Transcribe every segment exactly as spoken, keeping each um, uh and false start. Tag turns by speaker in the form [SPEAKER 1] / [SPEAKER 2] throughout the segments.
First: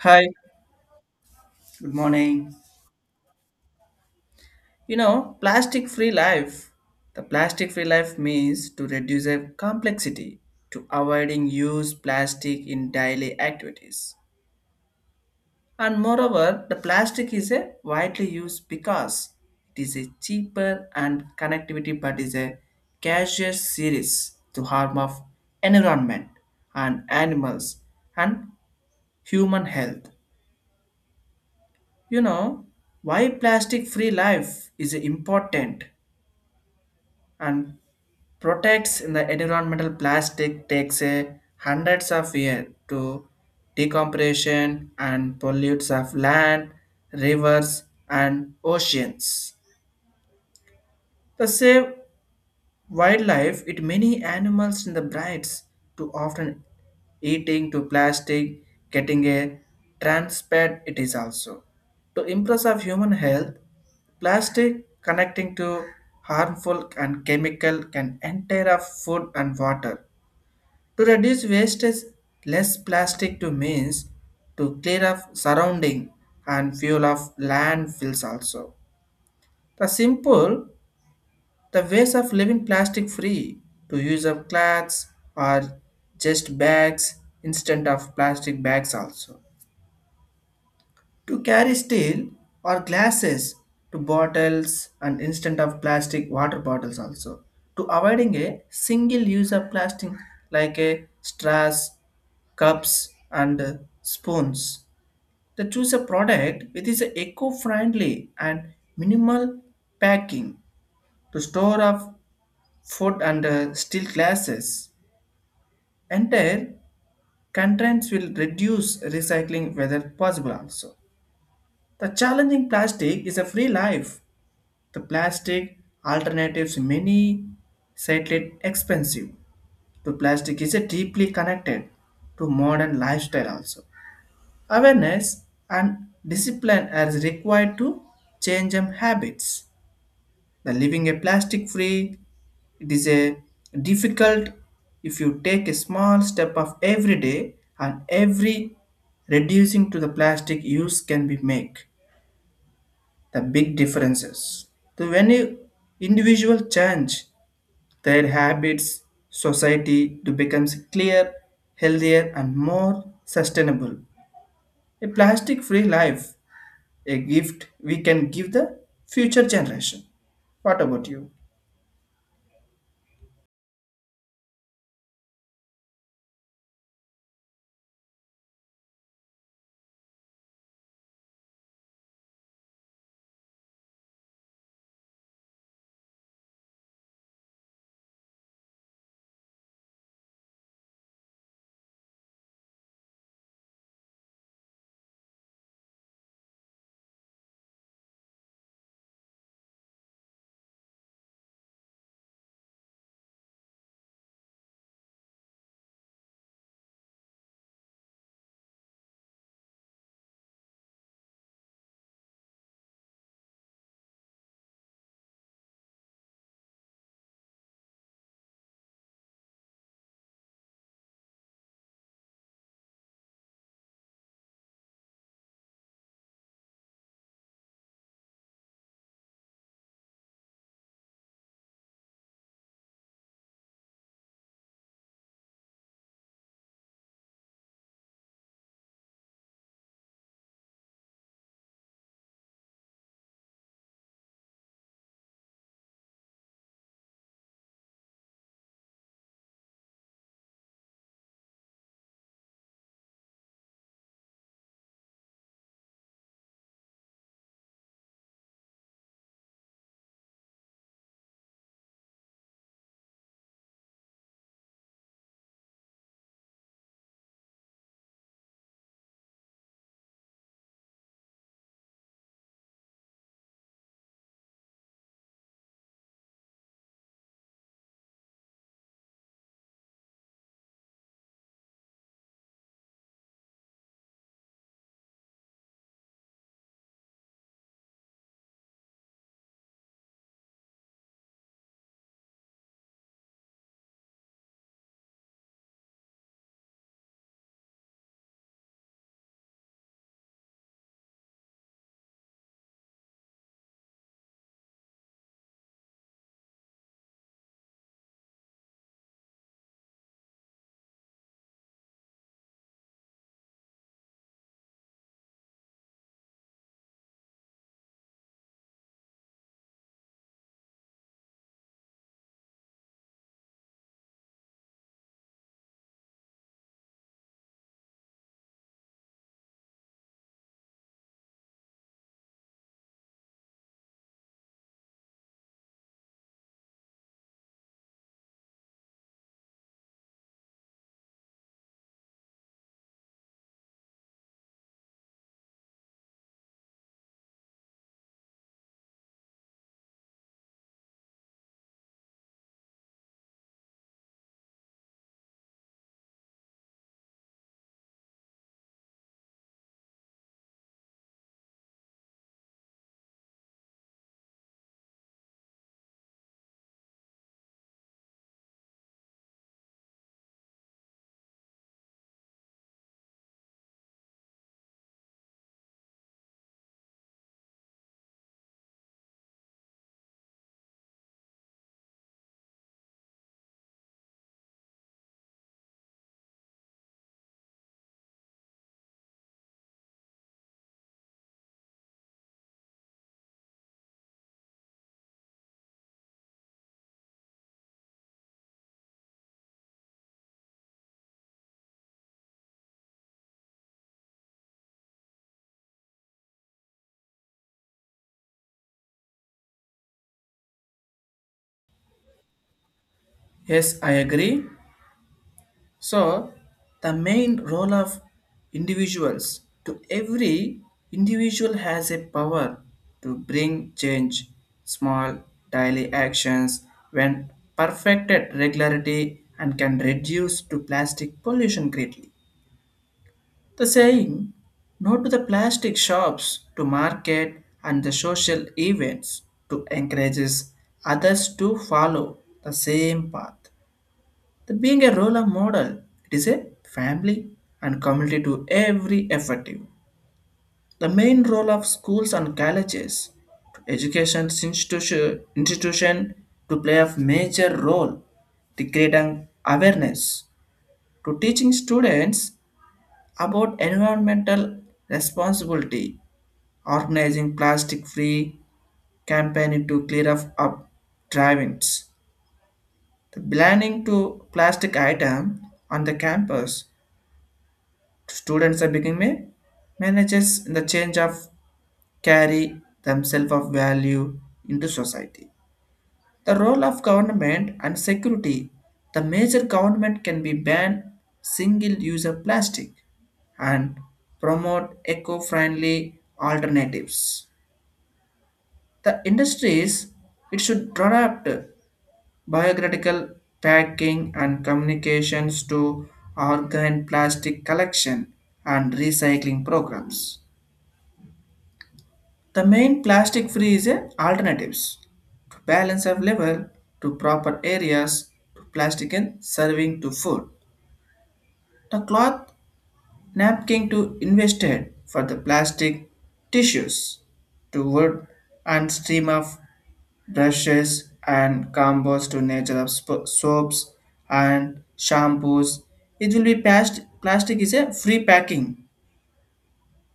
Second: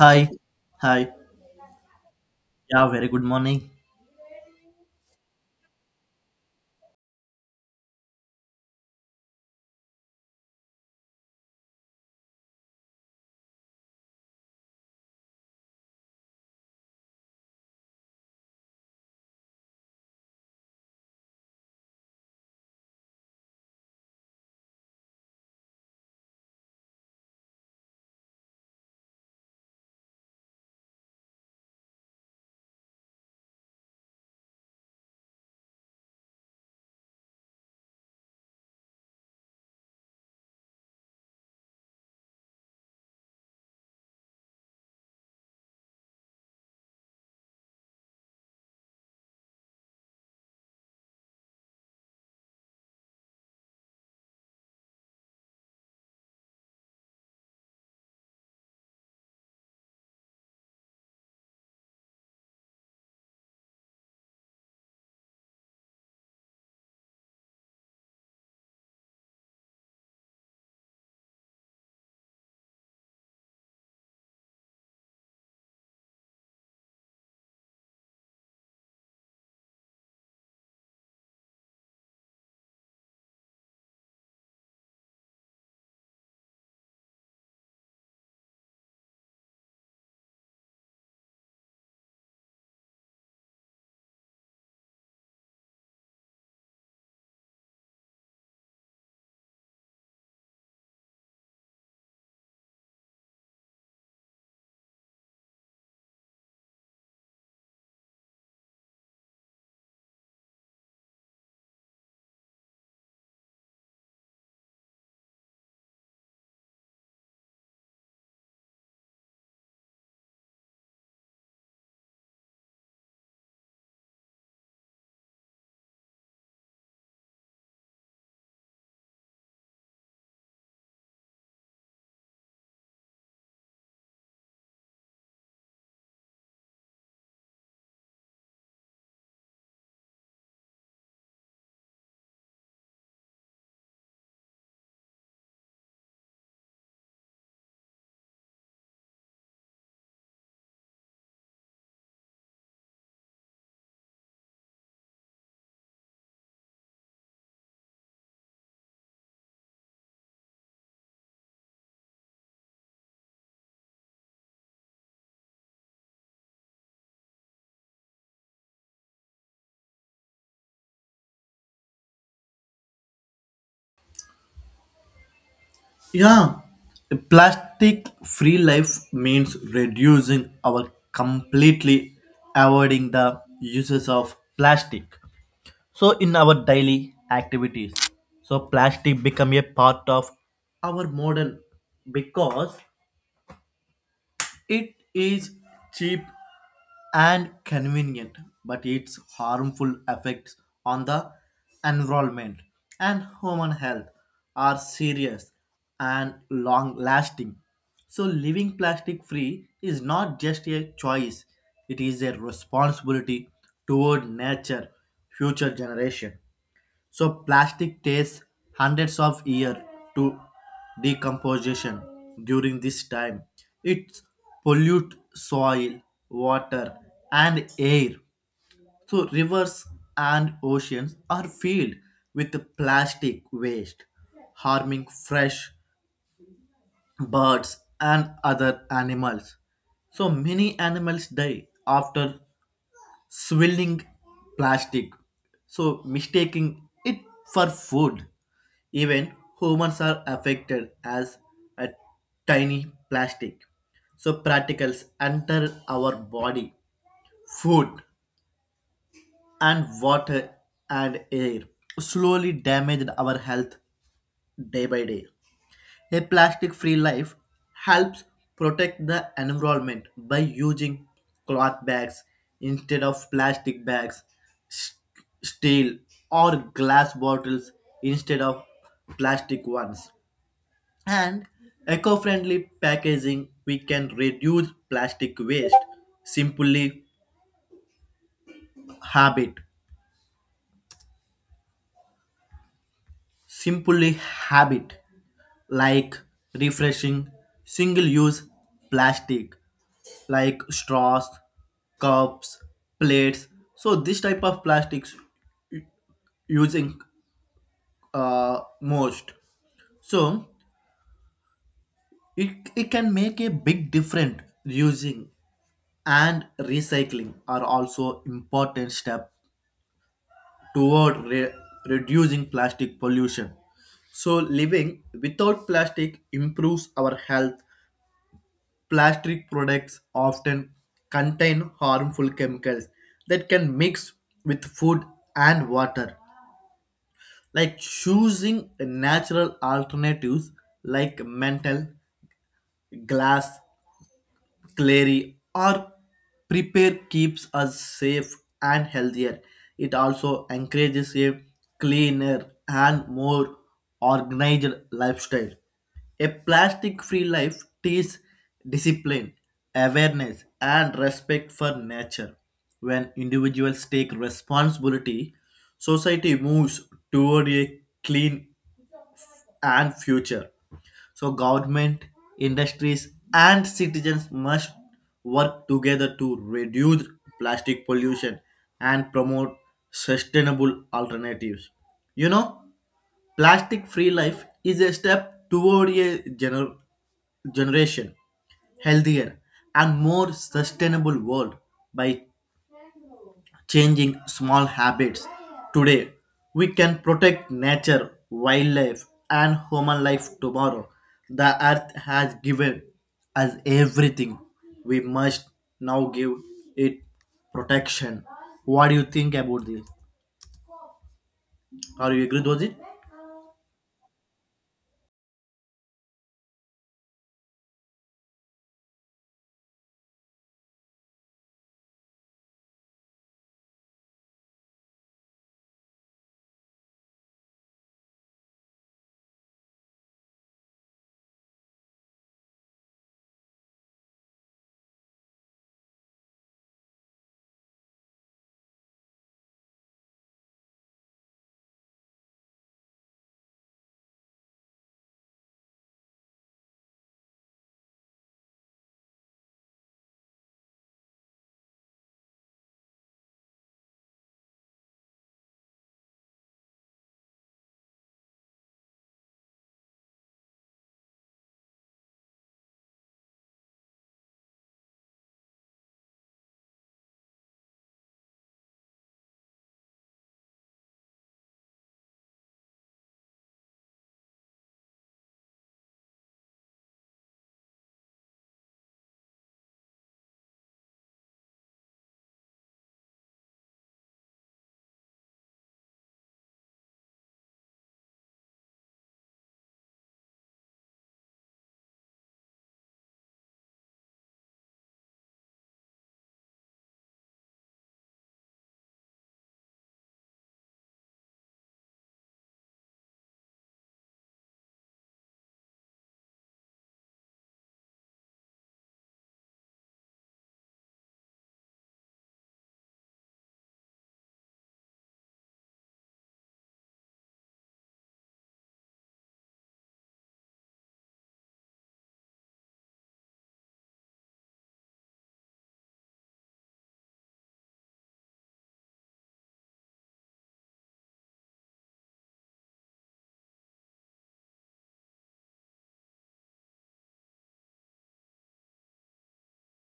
[SPEAKER 1] Hi,
[SPEAKER 2] Hi.
[SPEAKER 1] good morning.
[SPEAKER 2] Yeah, very good morning.
[SPEAKER 1] You know, plastic free life. The plastic free life means to reduce a complexity to avoiding use plastic in daily activities. And moreover, the plastic is a widely used because it is a cheaper and connectivity but is a casual series to harm of environment and animals and human health. You know, why plastic free life is important and protects in the environmental plastic takes a hundreds of years to decompression and pollutes of land, rivers and oceans. The same wildlife, it many animals in the brights to often eating to plastic, getting a transpet it is also. To impress of human health, plastic connecting to harmful and chemical can enter of food and water. To reduce wastage, less plastic to means to clear up surrounding and fuel of landfills also. The simple the ways of living plastic free to use of cloths or just bags instead of plastic bags also. To carry steel or glasses to bottles and instead of plastic water bottles also. To avoiding a single use of plastic like a straws, cups and uh, spoons. To choose a product which is eco-friendly and minimal packing to store of food and uh, steel glasses. Entire contents will reduce recycling whether possible also. The challenging plastic is a free life. The plastic alternatives many slightly expensive. To plastic is a deeply connected to modern lifestyle also. Awareness and discipline are required to change them habits. The living a plastic free, it is a difficult if you take a small step of every day and every reducing to the plastic use can be make the big differences. So when you individual change their habits, society to becomes clear, healthier and more sustainable. A plastic free life, a gift we can give the future generation. What about you?
[SPEAKER 2] Yeah, a plastic free life means reducing our completely avoiding the uses of plastic. So in our daily activities, so plastic become a part of our modern because it is cheap and convenient, but its harmful effects on the environment and human health are serious and long lasting. So, living plastic free is not just a choice, it is a responsibility toward nature, future generation. So plastic takes hundreds of years to decomposition. During this time, it pollutes soil, water, and air. So rivers and oceans are filled with plastic waste, harming fresh birds and other animals. So many animals die after swirling plastic, so mistaking it for food. Even humans are affected as a tiny plastic. So particles enter our body, food, and water and air, slowly damaged our health day by day. A plastic free life helps protect the environment by using cloth bags instead of plastic bags, s- steel or glass bottles instead of plastic ones. And eco friendly packaging, we can reduce plastic waste simply habit simply habit like refreshing single use plastic like straws, cups, plates. So this type of plastics u- using uh, most. So it, it can make a big difference using and recycling are also important step toward re- reducing plastic pollution. So living without plastic improves our health. Plastic products often contain harmful chemicals that can mix with food and water. Like choosing natural alternatives like mental glass Clary, or prepare keeps us safe and healthier. It also encourages a cleaner and more organized lifestyle. A plastic free life teaches discipline, awareness, and respect for nature. When individuals take responsibility, society moves toward a clean and future. So government, industries and citizens must work together to reduce plastic pollution and promote sustainable alternatives. You know, plastic free life is a step toward a gener- generation healthier and more sustainable world by changing small habits. Today, we can protect nature, wildlife, and human life tomorrow. The earth has given us everything. We must now give it protection. What do you think about this? Are you agree with it?
[SPEAKER 1] Yes, I agree. So, the main role of individuals to every individual has a power to bring change. Small daily actions, when perfected regularity, and can reduce to plastic pollution greatly. The saying, "No to the plastic shops to market and the social events," to encourages others to follow the same path. The being a role model, it is a family and community to every effective. The main role of schools and colleges to education institution, institution to play a major role to create an awareness to teaching students about environmental responsibility, organizing plastic-free campaign to clear up, up drive-ins, the banning to plastic item on the campus, students are becoming managers in the change of carry themselves of value into society. The role of government and security. The major government can be ban single-use of plastic and promote eco-friendly alternatives. The industries it should adapt biocritical packing and communications to organ plastic collection and recycling programs. The main plastic free is a alternatives to balance of level to proper areas to plastic and serving to food. The cloth napkin to invested for the plastic tissues to wood and stream of brushes and combos to nature of sp- soaps and shampoos. It will be past- plastic is a free packing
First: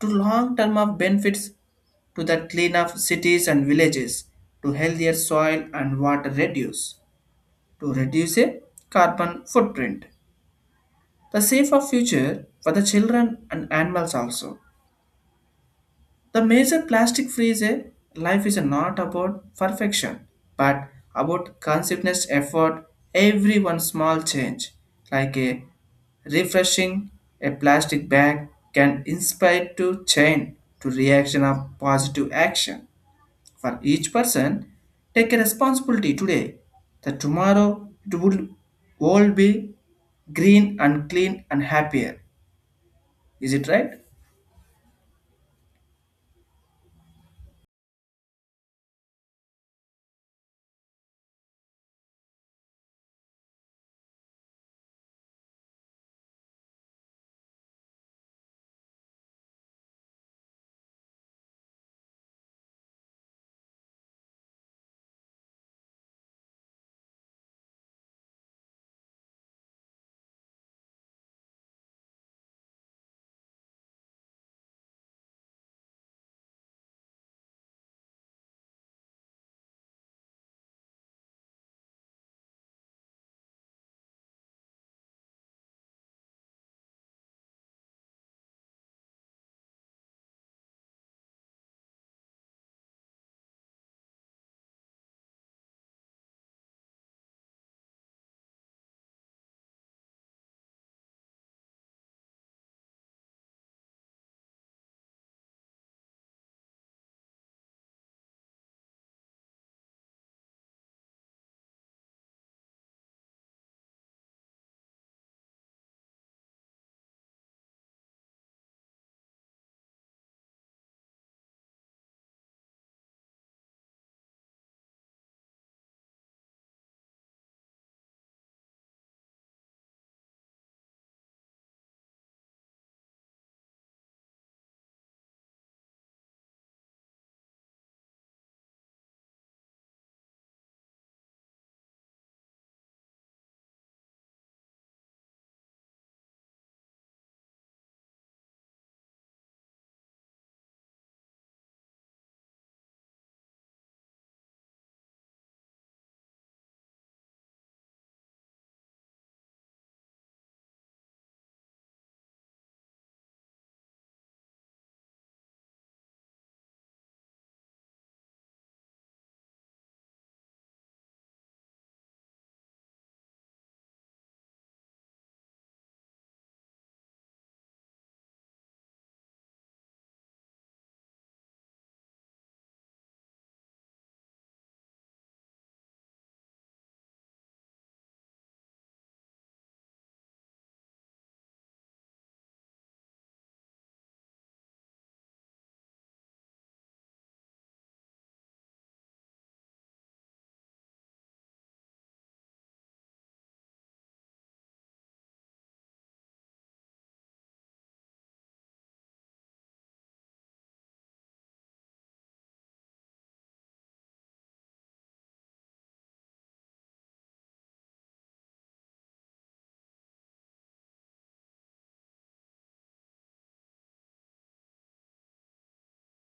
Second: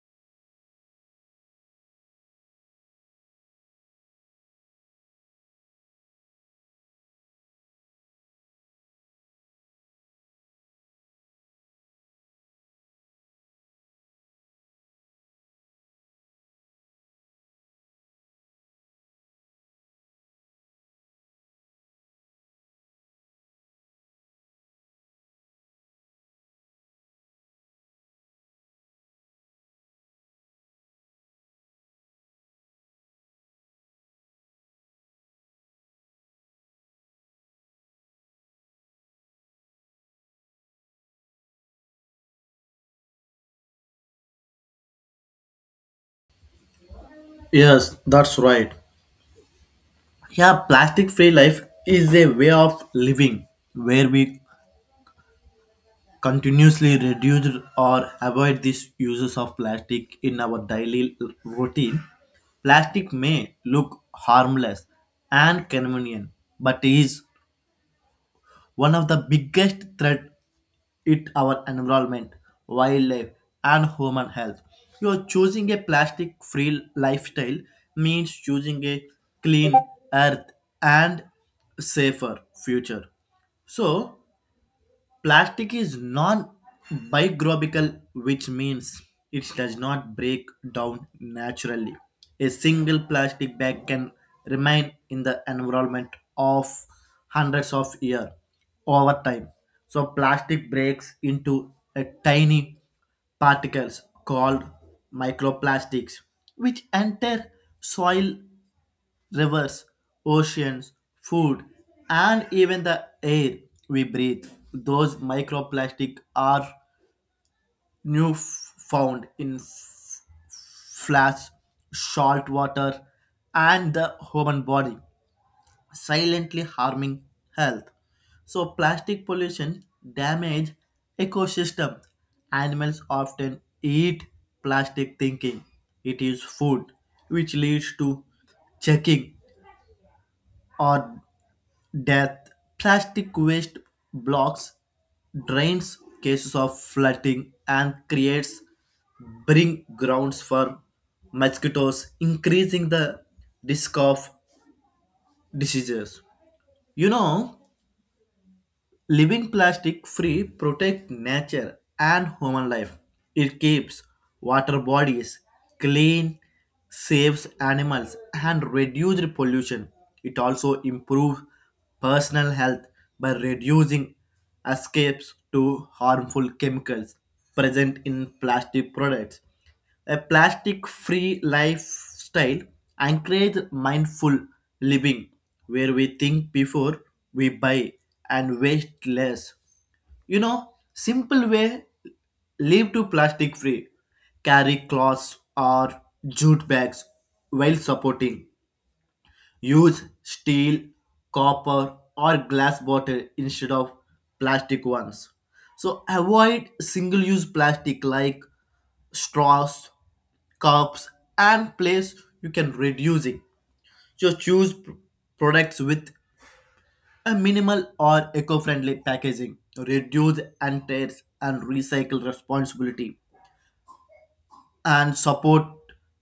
[SPEAKER 1] to long term of benefits to the clean up cities and villages, to healthier soil and water reduce, to reduce a carbon footprint. The safer future for the children and animals also. The major plastic free is a life is not about perfection, but about consciousness effort, every one small change, like a refreshing a plastic bag can inspire to change to reaction of positive action. For each person, take a responsibility today. That tomorrow it would all be green and clean and happier. Is it right?
[SPEAKER 2] Yes, that's right. Yeah, plastic free life is a way of living where we continuously reduce or avoid these uses of plastic in our daily l- routine, plastic may look harmless and convenient, but is one of the biggest threat it our environment, wildlife, and human health. You're choosing a plastic free lifestyle means choosing a clean earth and safer future. So, plastic is non-biodegradable, which means it does not break down naturally. A single plastic bag can remain in the environment of hundreds of years over time. So plastic breaks into a tiny particles called microplastics, which enter soil rivers, oceans, food, and even the air we breathe. Those microplastics are new f- found in f- flash, salt water, and the human body, silently harming health. So plastic pollution damage ecosystem. Animals often eat plastic thinking it is food, which leads to checking or death, plastic waste blocks drains cases of flooding and creates breeding grounds for mosquitoes, increasing the risk of diseases. You know, living plastic free protect nature and human life. It keeps water bodies clean, saves animals and reduces pollution. It also improves personal health by reducing escapes to harmful chemicals present in plastic products. A plastic-free lifestyle encourages mindful living, where we think before we buy and waste less. You know, simple way live to plastic free. Carry cloths or jute bags while supporting use steel, copper, or glass bottle instead of plastic ones. So avoid single use plastic like straws, cups, and plates. You can reduce it. So choose p- products with a minimal or eco-friendly packaging. Reduce and tears and recycle responsibility and support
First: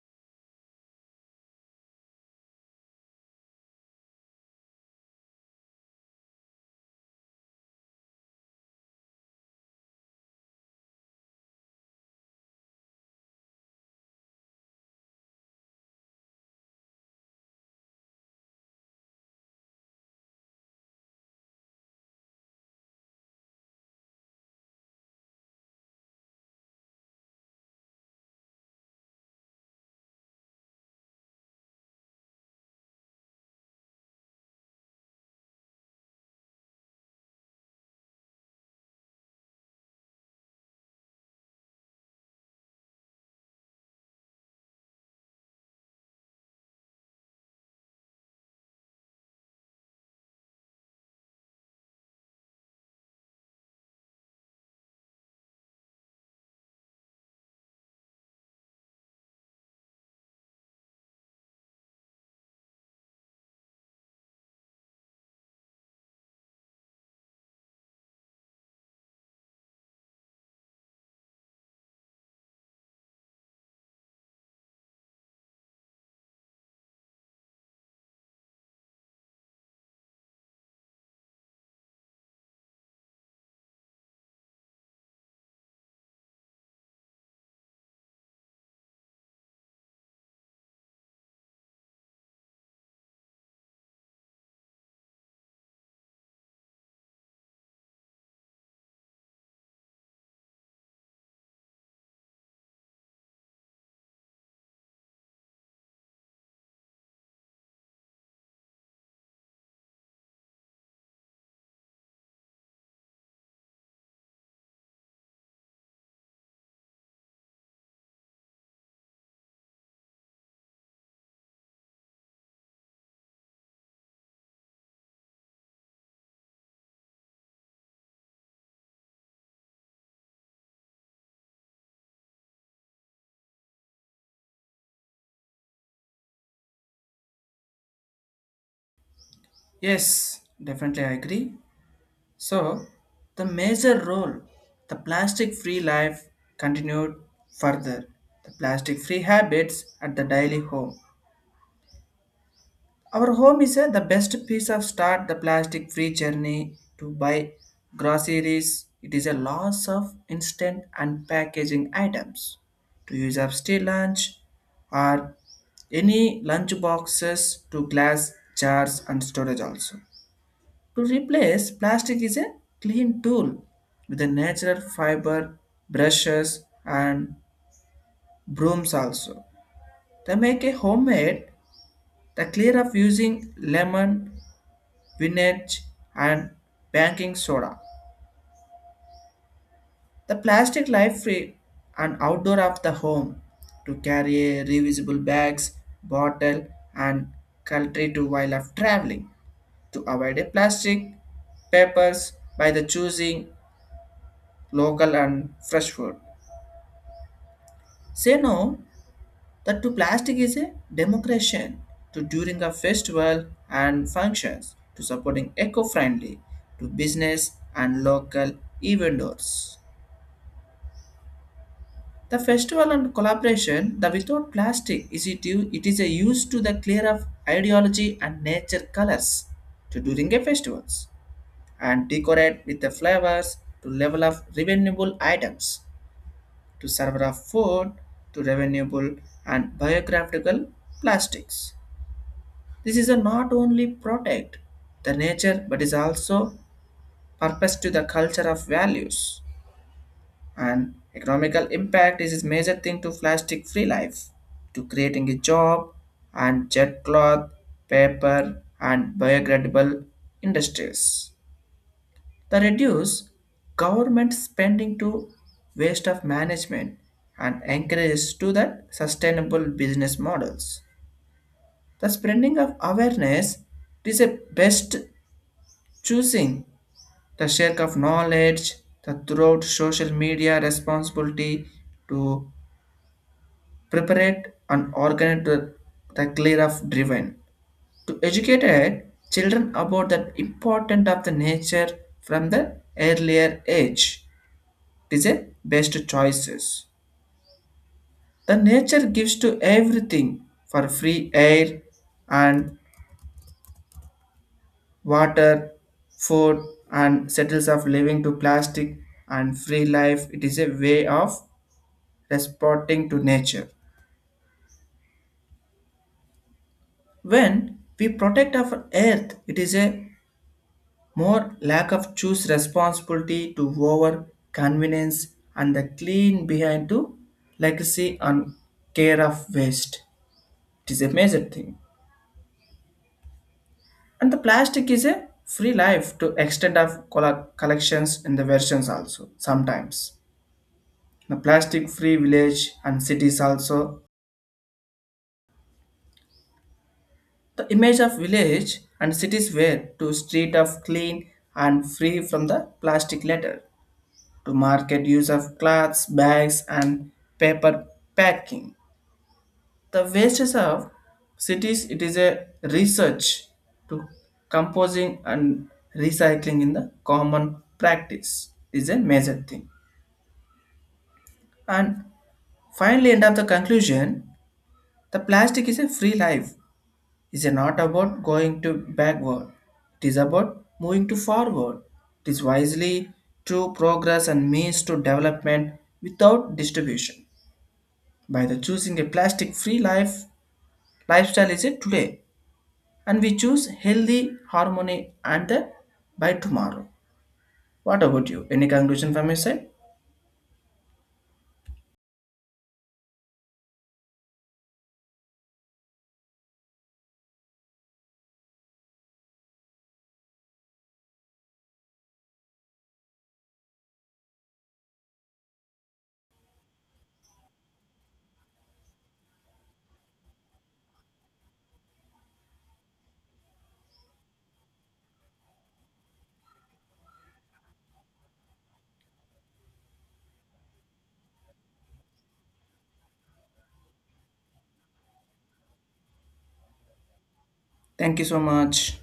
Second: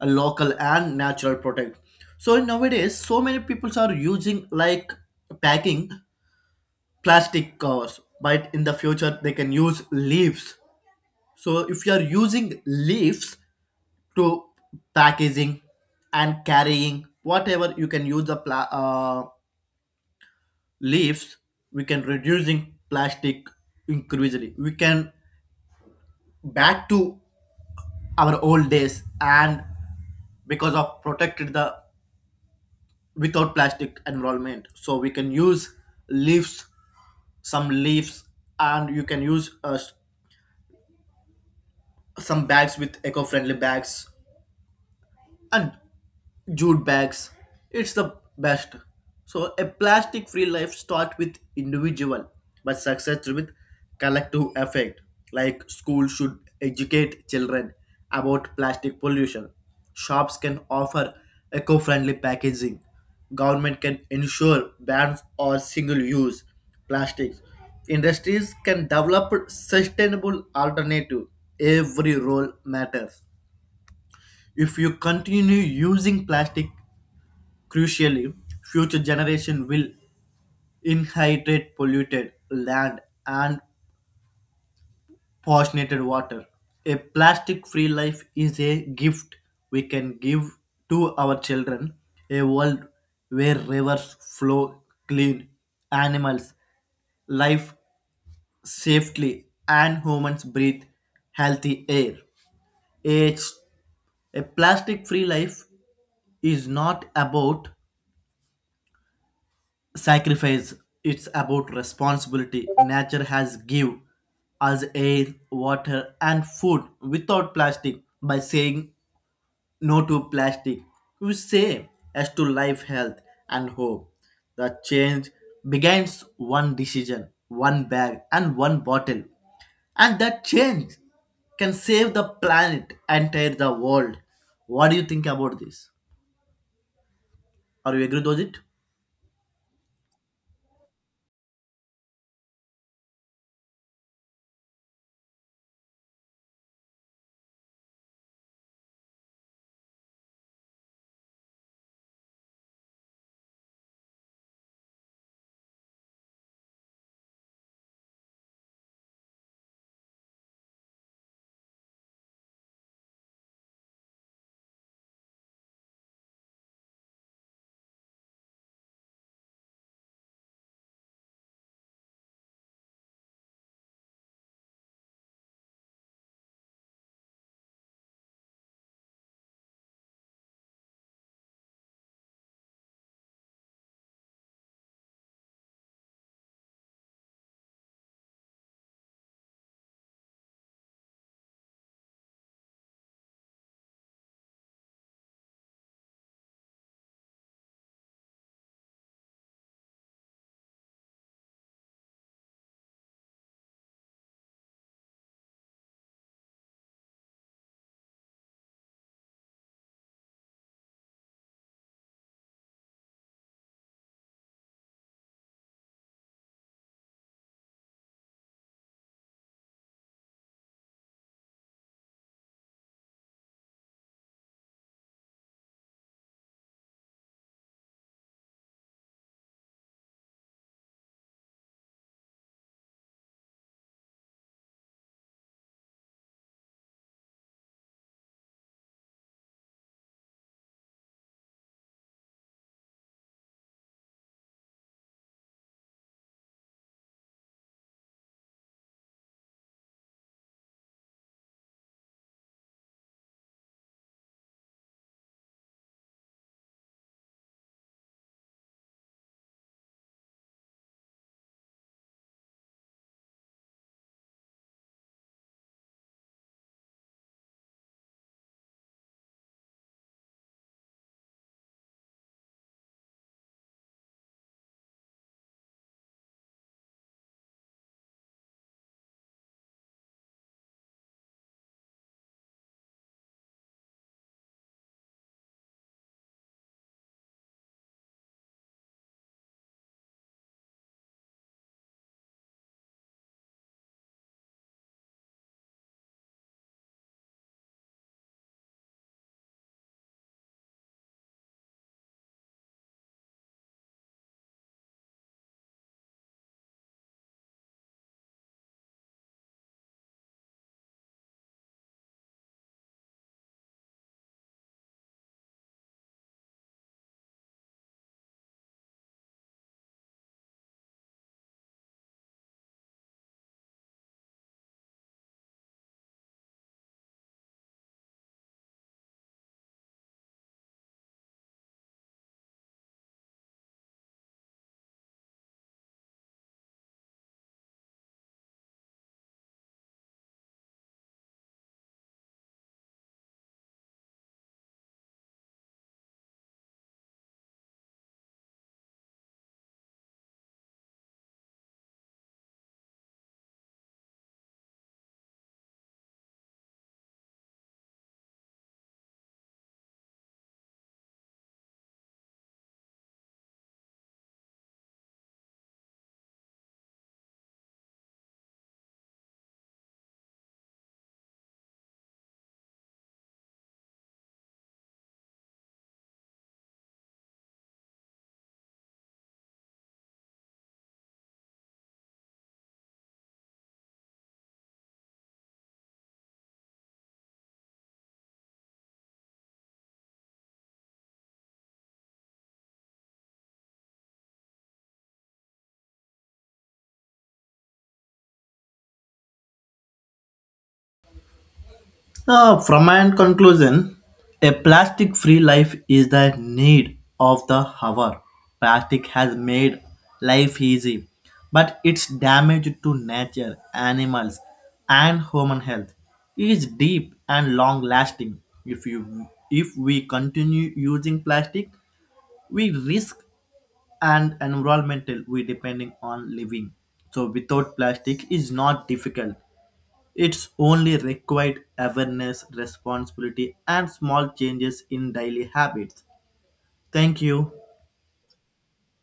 [SPEAKER 2] a local and natural product, so nowadays so many people are using like packing plastic covers, but in the future they can use leaves. So if you are using leaves to packaging and carrying whatever you can use the pla- uh, leaves, we can reducing plastic increasingly, we can back to our old days and because of protected the without plastic environment, so we can use leaves, some leaves, and you can use uh, some bags with eco-friendly bags and jute bags. It's the best. So a plastic free life starts with individual but success with collective effect. Like schools should educate children about plastic pollution. Shops can offer eco-friendly packaging. Government can ensure bans or single-use plastics. Industries can develop sustainable alternative. Every role matters. If you continue using plastic crucially, future generations will inherit polluted land and poisoned water. A plastic free life is a gift we can give to our children. A world where rivers flow clean, animals live safely, and humans breathe healthy air. A, a plastic free life is not about sacrifice, it's about responsibility. Nature has give us air, water, and food without plastic. By saying no to plastic, we say as to life, health, and hope. The change begins one decision, one bag, and one bottle, and that change can save the planet, entire the world. What do you think about this? Are you agree with it?
[SPEAKER 1] Yes, definitely I agree. So, the major role the plastic free life continued further. The plastic free habits at the daily home. Our home is uh, the best piece of start the plastic free journey to buy groceries. It is a loss of instant and packaging items to use up steel lunch or any lunch boxes to glass jars and storage also. To replace plastic is a clean tool with a natural fiber brushes and brooms also. They make a homemade the clear of using lemon vintage, and baking soda. The plastic life free and outdoor of the home to carry a reusable bags, bottle, and cutlery to while of traveling to avoid a plastic papers by the choosing local and fresh food. Say no that to plastic is a democration to during a festival and functions to supporting eco-friendly to business and local eventors. The festival and collaboration, the without plastic, is it, u- it is a use to the clear of ideology and nature colors to during a festivals and decorate with the flowers to level of renewable items to serve of food to renewable and biographical plastics. This is a not only protect the nature but is also purpose to the culture of values, and economical impact is a major thing to plastic free life to creating a job and jet cloth, paper and biodegradable industries, the reduce government spending to waste of management and encourages to that sustainable business models. The spreading of awareness is a best choosing the share of knowledge the throughout social media responsibility to preparate and organize the, the clear of driven to educate uh, children about the importance of the nature from the earlier age. It is a best choices. The nature gives to everything for free air and water, food and settles of living to plastic and free life. It is a way of responding to nature. When we protect our earth, it is a more lack of choose responsibility to over convenience and the clean behind to legacy and care of waste. It is a major thing. And the plastic is a free life to extent of colla- collections in the versions also sometimes. The plastic free village and cities also. The image of village and cities were to street of clean and free from the plastic litter to market use of cloths, bags, and paper packing. The wastes of cities it is a research to composing and recycling in the common practice is a major thing. And finally, end of the conclusion, the plastic is a free life. It is not about going to backward. It is about moving to forward. It is wisely through progress and means to development without distribution. By the choosing a plastic free life lifestyle is it today, and we choose healthy harmony and the by tomorrow. What about you? Any conclusion from your side?
[SPEAKER 2] Uh, from my end conclusion, a plastic free life is the need of the hour. Plastic has made life easy, but its damage to nature, animals, and human health is deep and long lasting. If, you, if we continue using plastic, we risk and environmental we depending on living. So without plastic is not difficult, it's only required awareness, responsibility, and small changes in daily habits. Thank you.
[SPEAKER 1] Thank you so much.